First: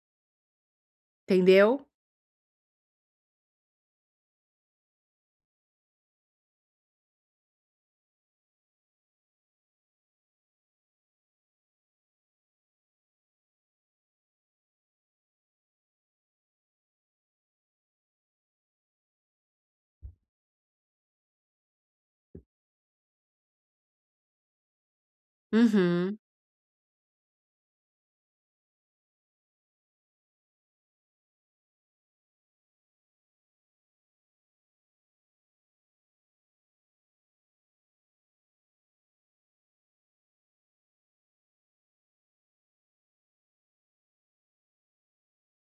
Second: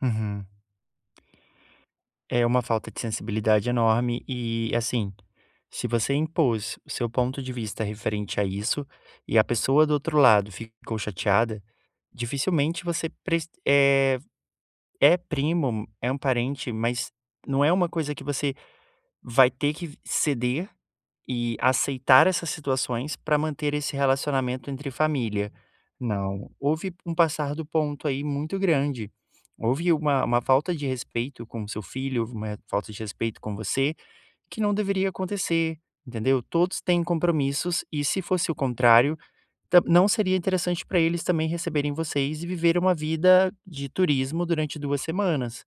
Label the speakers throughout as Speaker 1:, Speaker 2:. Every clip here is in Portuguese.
Speaker 1: Uhum.
Speaker 2: Entendeu?
Speaker 1: É uma falta de sensibilidade enorme e assim, se você impôs o seu ponto de vista referente a isso e a pessoa do outro lado ficou chateada, dificilmente você preci eh, é primo, é um parente, mas não é uma coisa que você vai ter que ceder e aceitar essas situações pra manter esse relacionamento entre família.
Speaker 2: Uhum.
Speaker 1: Não, houve um passar do ponto aí muito grande. Houve uma uma falta de respeito com o seu filho, houve uma falta de respeito com você que não deveria acontecer, entendeu? Todos têm compromissos e se fosse o contrário, ta não seria interessante pra eles também receberem vocês e viver uma vida de turismo durante 2 semanas.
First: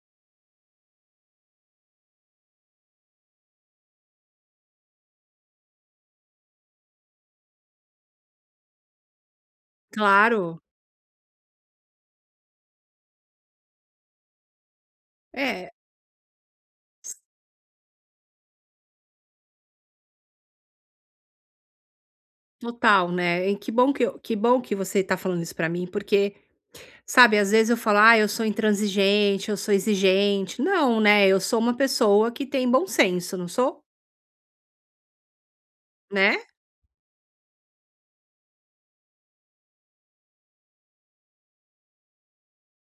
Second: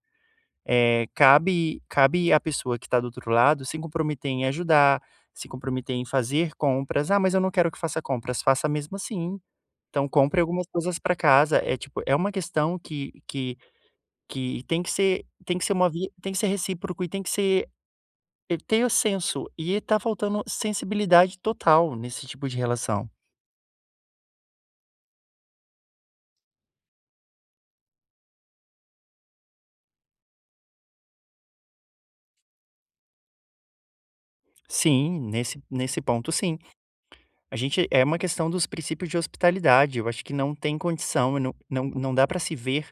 Speaker 1: Eh, cabe cabe à pessoa que tá do outro lado se comprometer em ajudar, se comprometer em fazer compras. "Ah, eu não quero que faça compras." Faça mesmo assim. Então compre
Speaker 2: Claro.
Speaker 1: algumas coisas pra casa. É tipo, é uma questão que que que tem que ser tem que
Speaker 2: É.
Speaker 1: ser uma via tem que ser recíproco e tem que ser ter o senso e tá faltando sensibilidade total nesse tipo de relação.
Speaker 2: Total né, e que bom que que bom que você tá falando isso pra mim porque, sabe, às vezes eu falo, ah, eu sou intransigente eu sou exigente. Não, né, eu sou uma pessoa que tem bom senso, não sou?
Speaker 1: Sim, nesse nesse ponto
Speaker 2: Né?
Speaker 1: sim. A gente é uma questão dos princípios de hospitalidade, eu acho que não tem condição não não não dá pra se ver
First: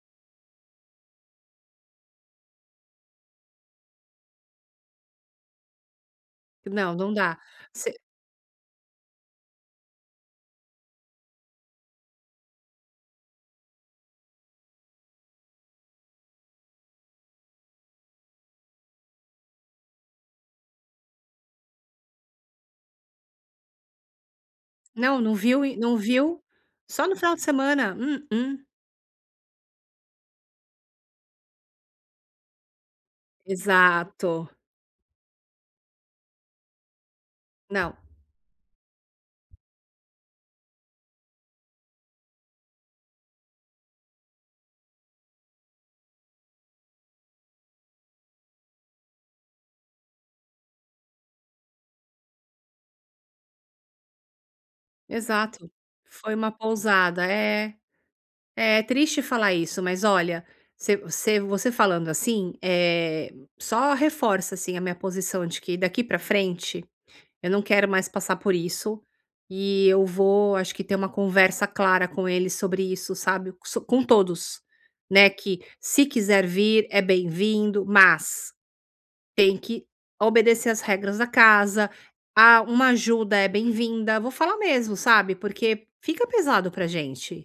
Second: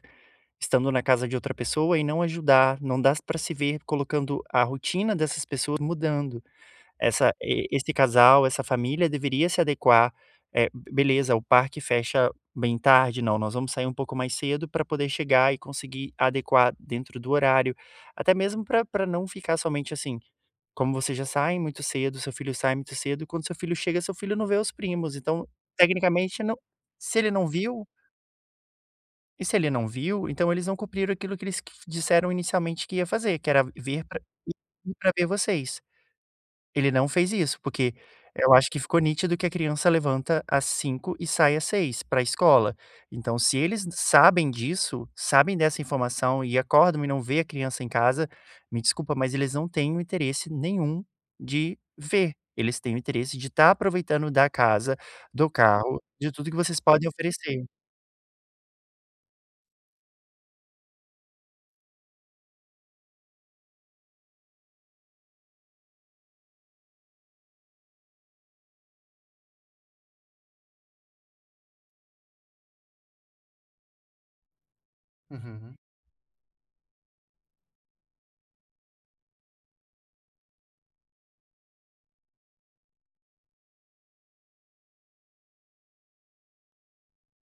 Speaker 1: estando na casa de outra pessoa e não ajudar, não dá pra se ver colocando a rotina dessas pessoas mudando.
Speaker 2: Não, não
Speaker 1: Essa
Speaker 2: dá
Speaker 1: esse
Speaker 2: se
Speaker 1: casal, essa família deveria se adequar, eh, beleza, o parque fecha bem tarde não, nós vamos sair um pouco mais cedo pra poder chegar e conseguir adequar dentro do horário, até mesmo pra pra não ficar somente, assim, como você já sai muito cedo, o seu filho sai muito cedo e quando o seu filho chega seu filho não vê os primos.
Speaker 2: Não, não
Speaker 1: Então,
Speaker 2: viu e não viu
Speaker 1: tecnicamente não,
Speaker 2: só no
Speaker 1: se ele
Speaker 2: final de
Speaker 1: não viu
Speaker 2: semana mm-mm.
Speaker 1: E se ele não viu, então eles não cumpriram aquilo que eles q disseram inicialmente que ia fazer que era vir pra
Speaker 2: Exato.
Speaker 1: pra ver vocês. Ele não fez isso porque
Speaker 2: Não.
Speaker 1: eu acho que ficou nítido que a criança levanta às 05:00 e sai às 06:00 pra escola. Então se eles sabem disso, sabem dessa informação e acordam e não vê a criança em casa, me desculpa mas eles não têm o interesse nenhum de ver, eles têm o interesse de estar aproveitando da casa, do
Speaker 2: Exato,
Speaker 1: carro, de
Speaker 2: foi
Speaker 1: tudo
Speaker 2: uma
Speaker 1: que vocês podem
Speaker 2: pousada
Speaker 1: oferecer.
Speaker 2: é, é triste falar isso, mas olha, você você falando, assim, eh, só reforça assim a minha posição de que daqui pra frente eu não quero mais passar por isso, e eu vou acho que ter uma conversa clara com ele sobre isso, sabe, com todos, né, que
Speaker 1: Uhum.
Speaker 2: se quiser vir é bem-vindo, mas tem que obedecer as regras da casa a uma ajuda é bem-vinda, vou falar mesmo, sabe, porque fica pesado pra gente.